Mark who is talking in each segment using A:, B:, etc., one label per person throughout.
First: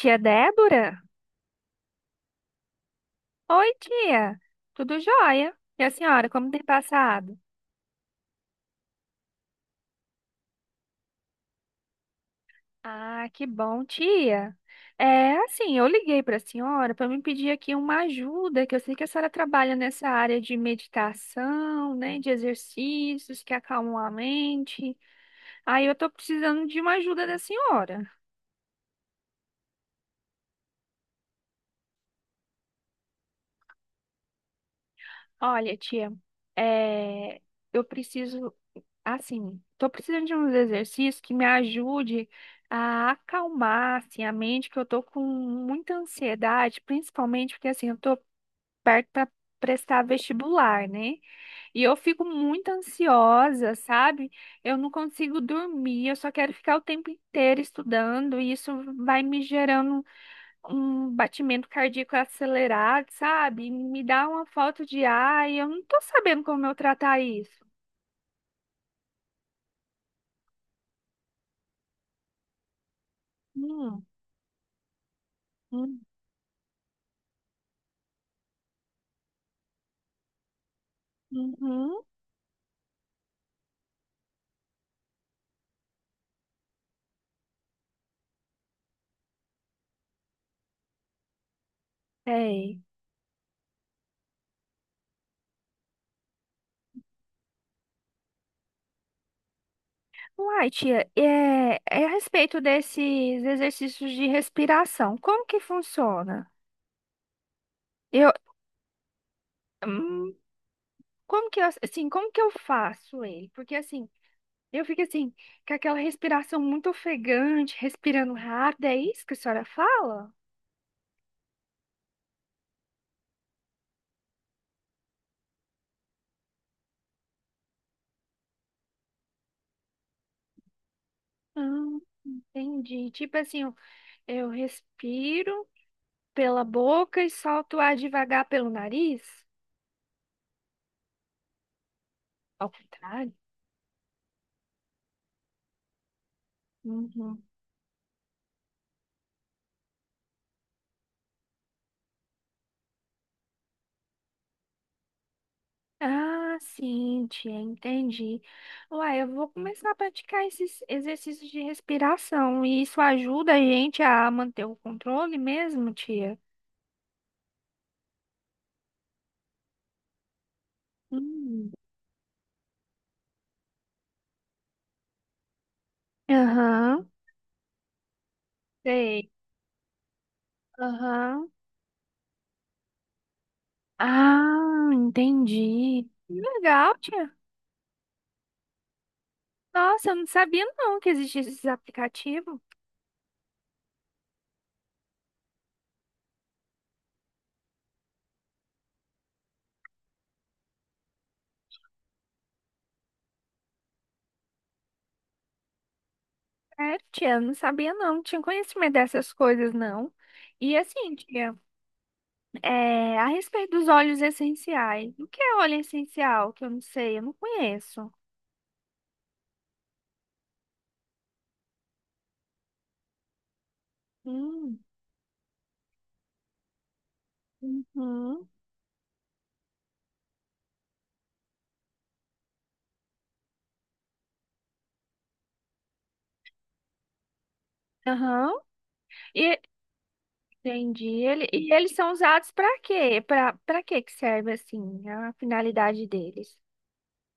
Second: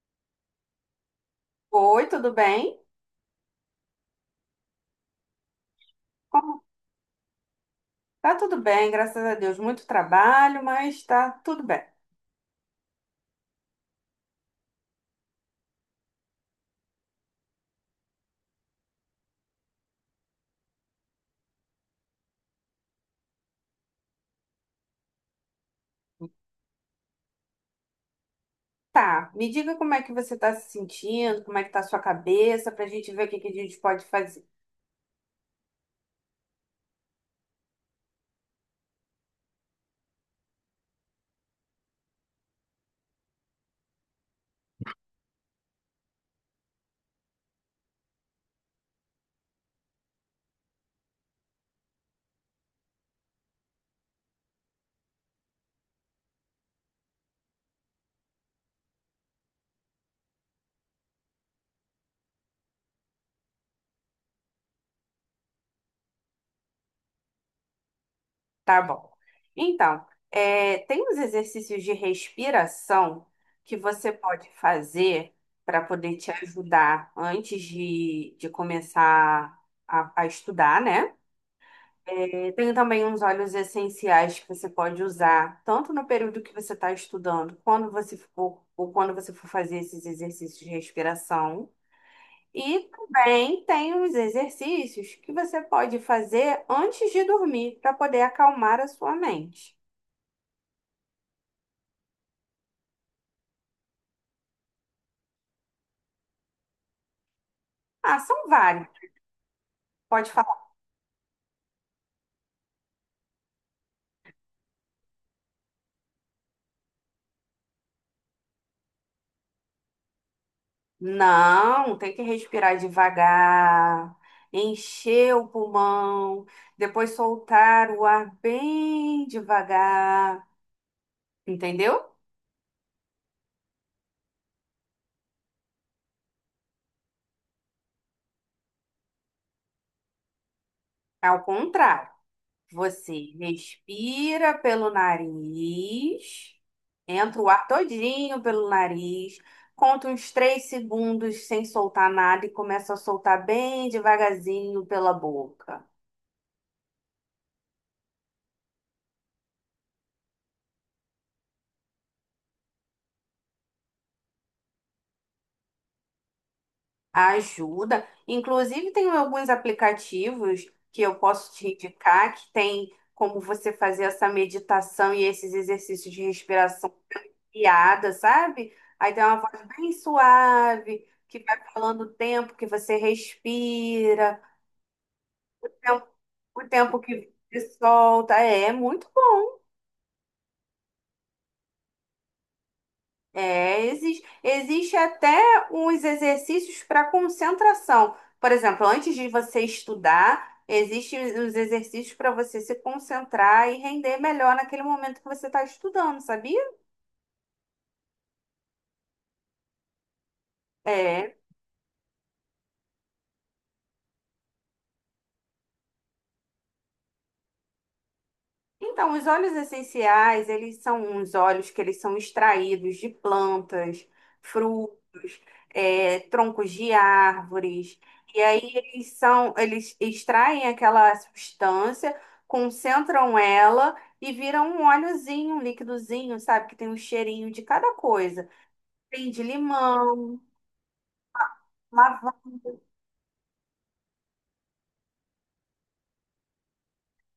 A: Tia Débora?
B: Oi, tudo bem?
A: Oi, tia. Tudo jóia? E a senhora, como tem
B: Como-
A: passado?
B: Tá tudo bem, graças a Deus. Muito trabalho, mas tá tudo bem.
A: Ah, que bom, tia. Assim, eu liguei para a senhora para me pedir aqui uma ajuda, que eu sei que a senhora trabalha nessa área de meditação, né, de exercícios que acalmam a mente. Aí eu tô precisando de uma ajuda da senhora.
B: Tá, me diga como é que você tá se sentindo, como é que tá a sua cabeça, pra gente ver o que que a gente pode fazer.
A: Olha, tia, é, eu preciso. Assim, tô precisando de uns exercícios que me ajude a acalmar, assim, a mente, que eu tô com muita ansiedade, principalmente porque, assim, eu tô perto para prestar vestibular, né? E eu fico muito ansiosa, sabe? Eu não consigo dormir, eu só quero ficar o tempo inteiro estudando, e isso vai me gerando um batimento cardíaco acelerado, sabe? Me dá uma falta de ar, e eu não tô sabendo como eu tratar isso.
B: Tá bom. Então, é, tem uns exercícios de respiração que
A: Hum,
B: você pode fazer para
A: hum,
B: poder te ajudar antes de começar a estudar, né?
A: uhum.
B: Tem também uns óleos essenciais que você pode usar, tanto no período que você está estudando, quando você for, ou quando você for fazer esses exercícios de respiração. E
A: Sei.
B: também tem os exercícios que você pode fazer antes de dormir, para poder acalmar a sua mente.
A: Uai, tia, é, é a respeito desses exercícios de respiração, como que funciona?
B: Ah,
A: Eu,
B: são vários. Pode
A: hum,
B: falar.
A: como que eu, assim, como que eu faço ele? Porque assim, eu fico assim, com aquela respiração muito ofegante, respirando rápido, é isso que a senhora fala?
B: Não, tem que respirar devagar, encher o pulmão, depois soltar o ar bem devagar,
A: Hum,
B: entendeu?
A: entendi. Tipo assim, eu respiro pela boca e solto o ar devagar pelo nariz?
B: É ao contrário.
A: Ao
B: Você
A: contrário?
B: respira pelo nariz, entra o ar todinho pelo nariz, conta uns três segundos sem soltar nada e começa a soltar bem devagarzinho pela boca.
A: Ah, sim, tia, entendi. Uai, eu vou começar a praticar esses exercícios de respiração e isso ajuda a gente a manter o controle mesmo, tia?
B: Ajuda. Inclusive, tem alguns aplicativos que eu posso te
A: Hum.
B: indicar que tem como você fazer essa meditação e esses exercícios de respiração
A: Aham,
B: piada, sabe? Aí tem
A: sei.
B: uma voz bem suave, que
A: Aham.
B: vai falando o tempo que você respira,
A: Ah,
B: o tempo
A: entendi. Que
B: o
A: legal,
B: tempo
A: tia.
B: que você solta. É, é muito bom.
A: Nossa, eu não sabia não que existia esses aplicativos.
B: É, existe, existe até uns exercícios para concentração. Por exemplo, antes de você estudar, existem os exercícios para você se concentrar e render melhor naquele momento que você está estudando, sabia?
A: É, tia, eu não sabia não, não tinha conhecimento dessas coisas não. E assim,
B: É.
A: tia. É, a respeito dos óleos essenciais. O que é óleo essencial? Que eu não sei, eu não conheço.
B: Então, os óleos essenciais, eles são uns óleos que eles são extraídos de plantas,
A: Hum.
B: frutos, troncos de árvores. E
A: Uhum.
B: aí eles são, eles extraem aquela substância, concentram ela e viram um óleozinho, um líquidozinho, sabe? Que tem um cheirinho de cada coisa.
A: Aham.
B: Tem de
A: E
B: limão.
A: entendi. Ele, e eles são usados para quê? Para que que serve assim? A finalidade deles?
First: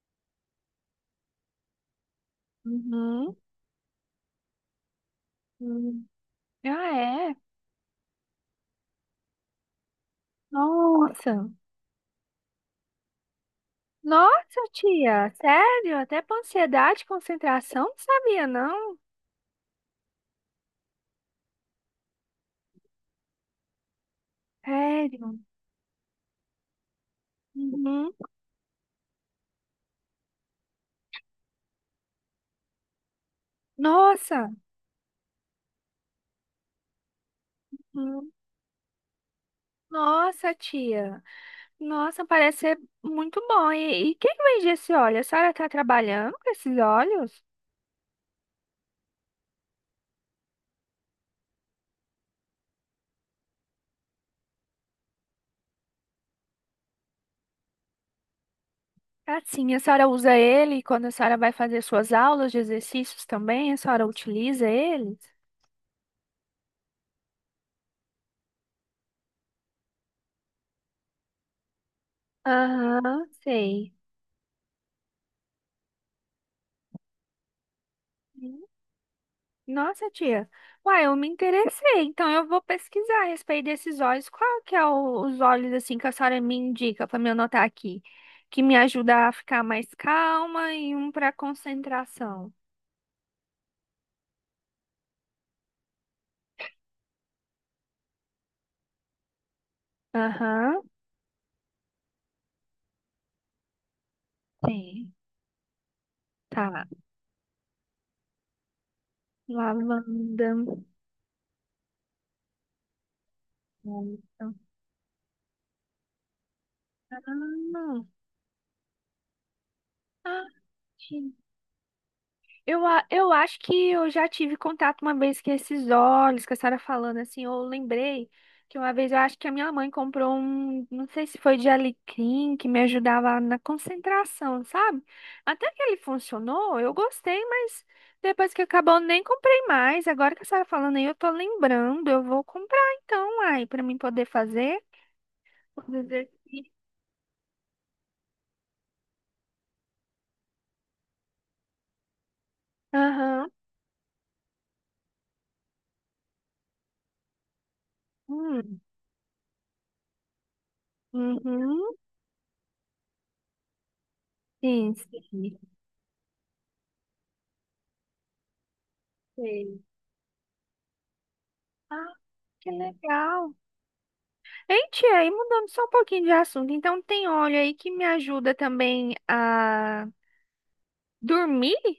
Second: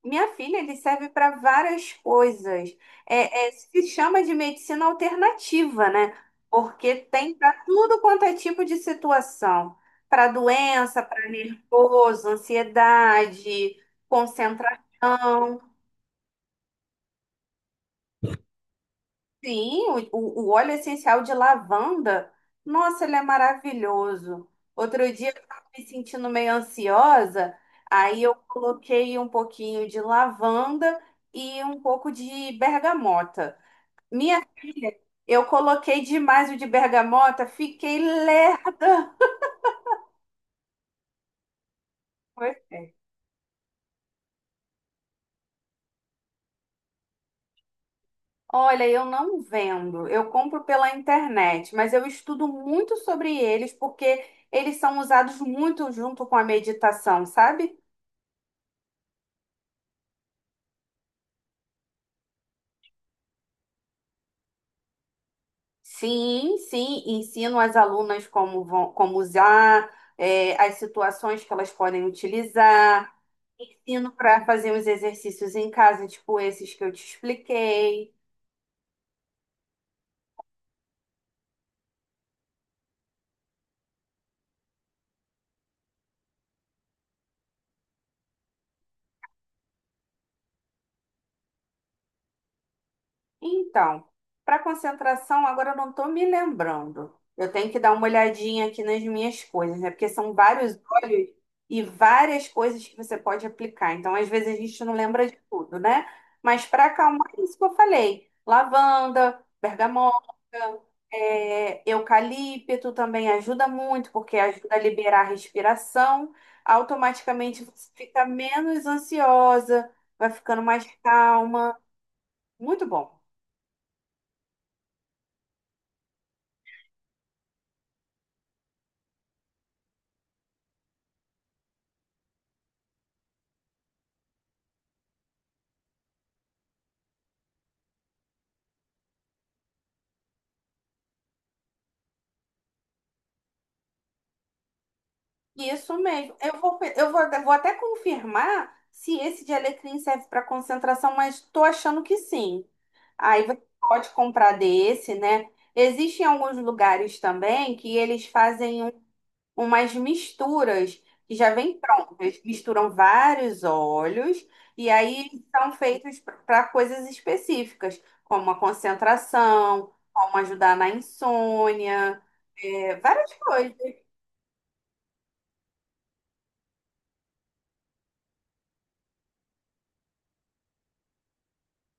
B: Minha filha, ele serve para várias coisas.
A: Uhum.
B: Se chama de medicina alternativa,
A: Hum.
B: né? Porque
A: Ah,
B: tem
A: é.
B: para tudo quanto é tipo de situação. Para doença, para
A: Nossa.
B: nervoso, ansiedade,
A: Nossa, tia,
B: concentração.
A: sério? Até para ansiedade, concentração, não sabia não.
B: Sim, o óleo essencial de lavanda, nossa, ele é maravilhoso. Outro dia
A: Sério.
B: eu estava me sentindo meio ansiosa,
A: Uhum.
B: aí eu coloquei um pouquinho de lavanda e um pouco de bergamota. Minha
A: Nossa.
B: filha, eu coloquei demais o de bergamota, fiquei
A: Uhum.
B: lerda.
A: Nossa, tia. Nossa,
B: Pois
A: parece ser
B: é.
A: muito bom. E quem vende esse óleo? A senhora está trabalhando com esses óleos?
B: Olha, eu não vendo, eu compro pela internet, mas eu estudo muito sobre eles porque eles são usados muito junto com a meditação, sabe?
A: Assim, a senhora usa ele quando a senhora vai fazer suas aulas de exercícios também? A senhora utiliza eles?
B: Sim, sim, ensino as alunas como vão, como usar, é, as situações que elas podem utilizar,
A: Aham, sei.
B: ensino para fazer os exercícios em casa, tipo esses que eu te expliquei.
A: Hum. Nossa, tia. Uai, eu me interessei. Então eu vou pesquisar a respeito desses óleos. Qual que é o- os óleos assim que a senhora me indica para me anotar aqui? Que me ajuda a ficar mais calma e um para concentração.
B: Então, para concentração, agora eu não estou me lembrando. Eu tenho que dar uma olhadinha aqui nas minhas coisas, né? Porque são vários
A: Aham,
B: olhos e várias coisas que você pode aplicar. Então, às vezes a gente não
A: sim.
B: lembra de tudo, né? Mas
A: Tá.
B: para acalmar, é isso que eu falei: lavanda, bergamota,
A: Lavanda.
B: é, eucalipto também ajuda muito, porque
A: Nossa.
B: ajuda a liberar a respiração.
A: Ah.
B: Automaticamente você fica menos ansiosa, vai
A: Ah,
B: ficando mais
A: gente.
B: calma. Muito bom.
A: Eu acho que eu já tive contato uma vez com esses óleos que a senhora falando assim. Eu lembrei que uma vez eu acho que a minha mãe comprou um, não sei se foi de alecrim, que me ajudava na concentração, sabe? Até que ele funcionou, eu gostei, mas depois que acabou, eu nem comprei mais. Agora que a senhora falando aí, eu tô lembrando, eu vou comprar então, aí, pra mim poder fazer os
B: Isso mesmo.
A: exercícios.
B: Eu vou até confirmar se esse de alecrim serve para concentração, mas estou achando que sim. Aí
A: Aham.
B: você pode comprar desse, né? Existem alguns lugares também que eles
A: Hum.
B: fazem umas misturas que já vêm
A: Uhum.
B: prontas. Eles misturam vários óleos e
A: Sim,
B: aí
A: sim.
B: são feitos para coisas específicas, como a
A: Sei.
B: concentração, como ajudar na
A: Ah,
B: insônia,
A: que
B: é, várias
A: legal.
B: coisas.
A: Hein, tia, aí mudando só um pouquinho de assunto, então tem óleo aí que me ajuda também a dormir?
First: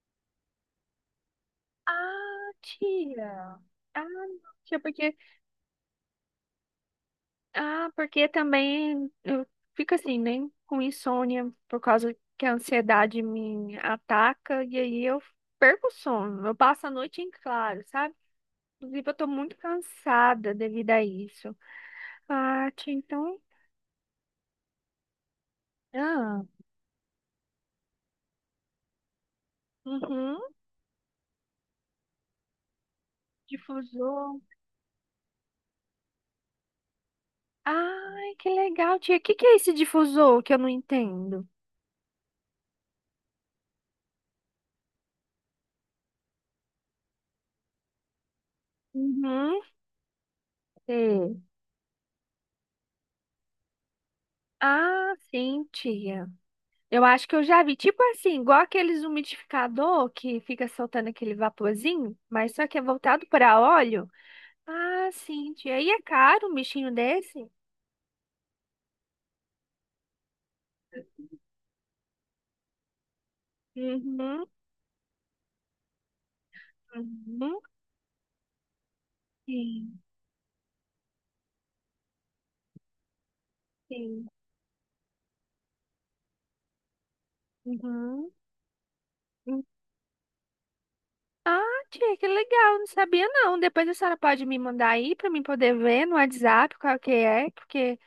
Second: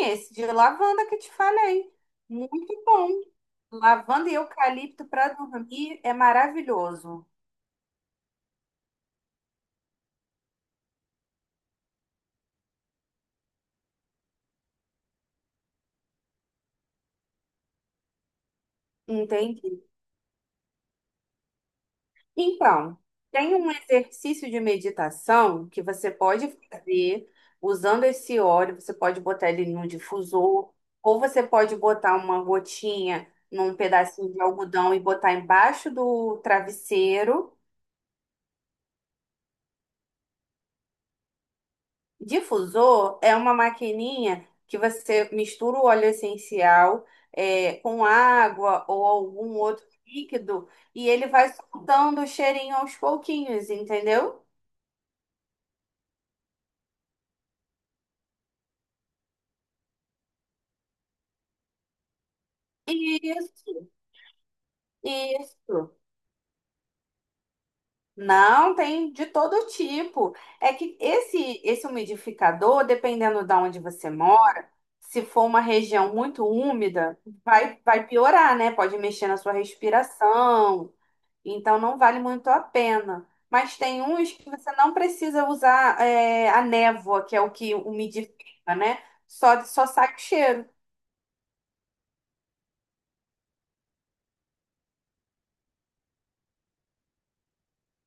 B: Esse de lavanda que te falei.
A: Ah,
B: Muito bom.
A: tia. Ah,
B: Lavanda e
A: não, tia,
B: eucalipto
A: porque
B: para dormir é maravilhoso.
A: ah, porque também eu fico assim, né, com insônia por causa que a ansiedade me ataca e aí eu perco o sono. Eu passo a noite em claro, sabe? Inclusive, eu tô muito
B: Entendi.
A: cansada devido a isso. Ah, tia,
B: Então,
A: então
B: tem um exercício de meditação que você
A: ah.
B: pode fazer usando esse óleo. Você pode botar ele num
A: Uhum.
B: difusor, ou você pode botar uma gotinha num pedacinho
A: Difusor.
B: de algodão e botar embaixo do travesseiro.
A: Ai, que legal, tia. O que que é esse difusor que eu não entendo?
B: Difusor é uma maquininha que você mistura o óleo essencial, é, com água ou algum
A: Uhum.
B: outro líquido e ele
A: Sei.
B: vai soltando o cheirinho aos pouquinhos, entendeu?
A: Ah, sim, tia. Eu acho que eu já vi. Tipo assim, igual aqueles umidificador que fica soltando aquele vaporzinho, mas só que é voltado para
B: Isso,
A: óleo. Ah, sim, tia. E
B: isso.
A: é caro um bichinho desse?
B: Não, tem de todo tipo. É que esse umidificador, dependendo de onde você
A: Uhum.
B: mora, se for uma região muito úmida,
A: Uhum.
B: vai piorar, né? Pode mexer na sua
A: Sim,
B: respiração. Então não vale muito a pena. Mas tem
A: sim.
B: uns que você não precisa usar, é, a névoa, que é o que umidifica, né? Só,
A: Uhum.
B: só sai o cheiro.
A: Ah, tia, que legal, não sabia não. Depois a senhora pode me mandar aí pra mim poder ver no WhatsApp qual que é, porque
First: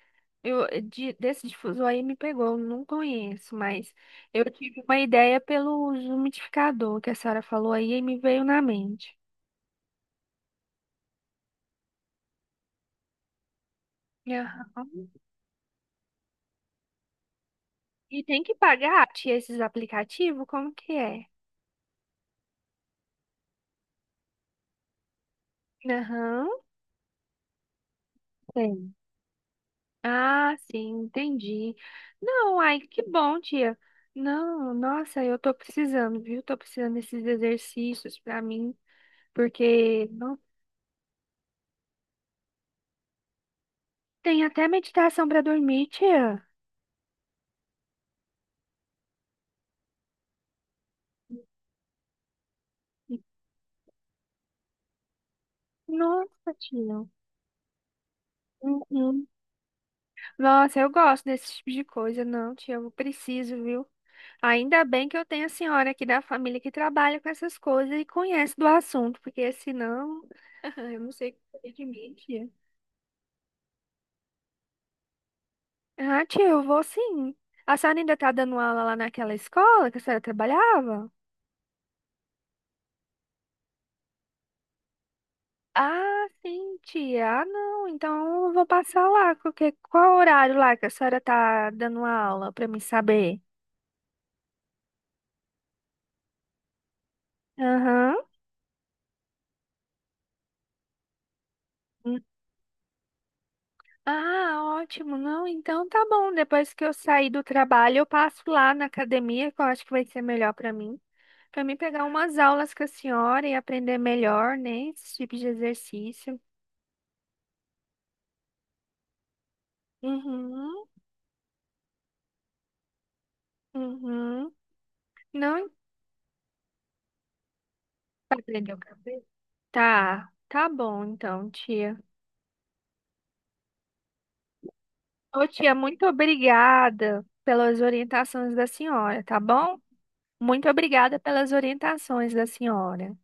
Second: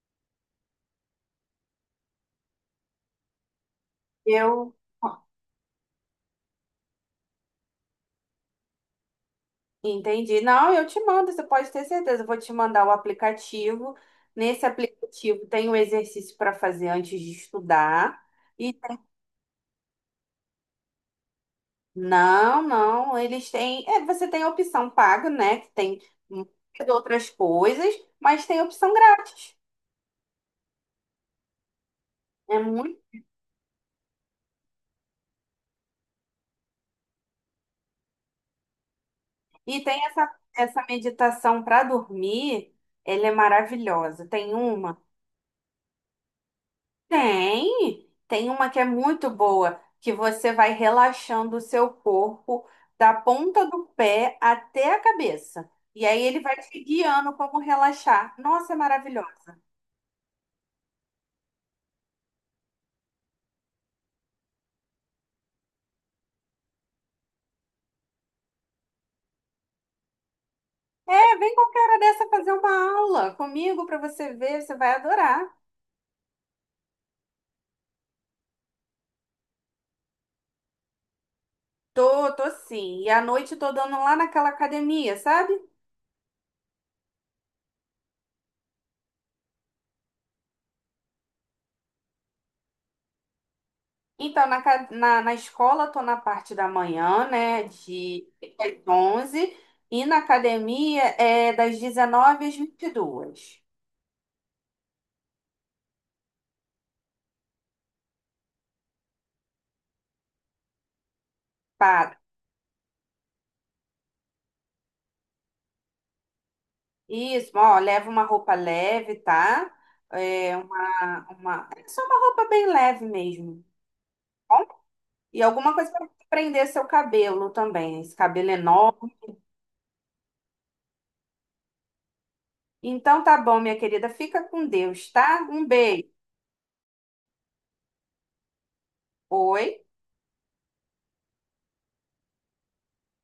A: desse difusor aí me pegou, eu não conheço, mas eu
B: Eu
A: tive uma ideia pelo umidificador que a senhora falou aí e me veio na mente.
B: entendi. Não, eu te mando, você pode ter certeza. Eu vou te mandar o aplicativo. Nesse
A: Aham.
B: aplicativo tem o exercício para fazer antes de estudar.
A: E tem que
B: E
A: pagar, tia, esses aplicativos? Como que é?
B: não, eles têm, é, você tem a opção paga, né? Que tem
A: Aham.
B: muitas outras coisas, mas tem a
A: Tem.
B: opção grátis.
A: Ah, sim, entendi.
B: É.
A: Não, ai, que bom, tia. Não, nossa, eu tô precisando, viu? Tô precisando desses exercícios pra mim,
B: E tem
A: porque
B: essa,
A: não
B: essa meditação para dormir, ela é maravilhosa.
A: tem
B: Tem
A: até
B: uma?
A: meditação pra dormir, tia.
B: Tem! Tem uma que é muito boa, que você vai relaxando o seu corpo da ponta do pé até a cabeça. E aí ele
A: Nossa,
B: vai te
A: tia.
B: guiando como relaxar. Nossa, é
A: Uhum.
B: maravilhosa.
A: Nossa, eu gosto desse tipo de coisa, não, tia, eu preciso, viu? Ainda bem que eu tenho a senhora aqui da família que trabalha com essas coisas e conhece do assunto, porque senão, eu não sei o
B: É,
A: que
B: vem
A: seria
B: qualquer
A: de
B: hora
A: mim,
B: dessa
A: tia.
B: fazer uma aula comigo para você ver, você vai adorar.
A: Ah, tia, eu vou sim. A senhora ainda tá dando aula lá naquela escola que a senhora trabalhava?
B: Tô, tô sim. E à noite eu tô dando lá naquela academia, sabe?
A: Ah, sim, tia. Ah, não. Então eu vou passar lá. Porque qual horário lá que a senhora tá dando aula pra mim saber?
B: Então, na escola, estou na parte da manhã, né,
A: Aham.
B: de das 11, e na academia é das
A: Hum.
B: 19 às 22.
A: Ah, ótimo. Não, então tá bom. Depois que eu sair do trabalho, eu passo lá na academia, que eu acho que vai ser melhor pra mim. Pra mim pegar
B: Tá.
A: umas aulas com a senhora e aprender melhor, né? Esse tipo de exercício.
B: Isso, ó, leva uma roupa leve, tá? É
A: Uhum,
B: É só uma roupa bem leve mesmo,
A: uhum.
B: tá bom? E
A: Não.
B: alguma coisa para prender seu cabelo também, esse
A: Tá
B: cabelo
A: prendendo o
B: enorme.
A: cabelo? Tá, tá bom então, tia.
B: Então, tá bom, minha querida, fica com Deus,
A: Ô,
B: tá? Um
A: tia, muito
B: beijo.
A: obrigada pelas orientações da senhora, tá
B: Oi?
A: bom? Muito obrigada pelas orientações da senhora.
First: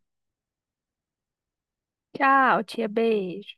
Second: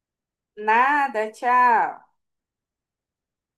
B: Nada, tchau.
A: Tchau, tia, beijo.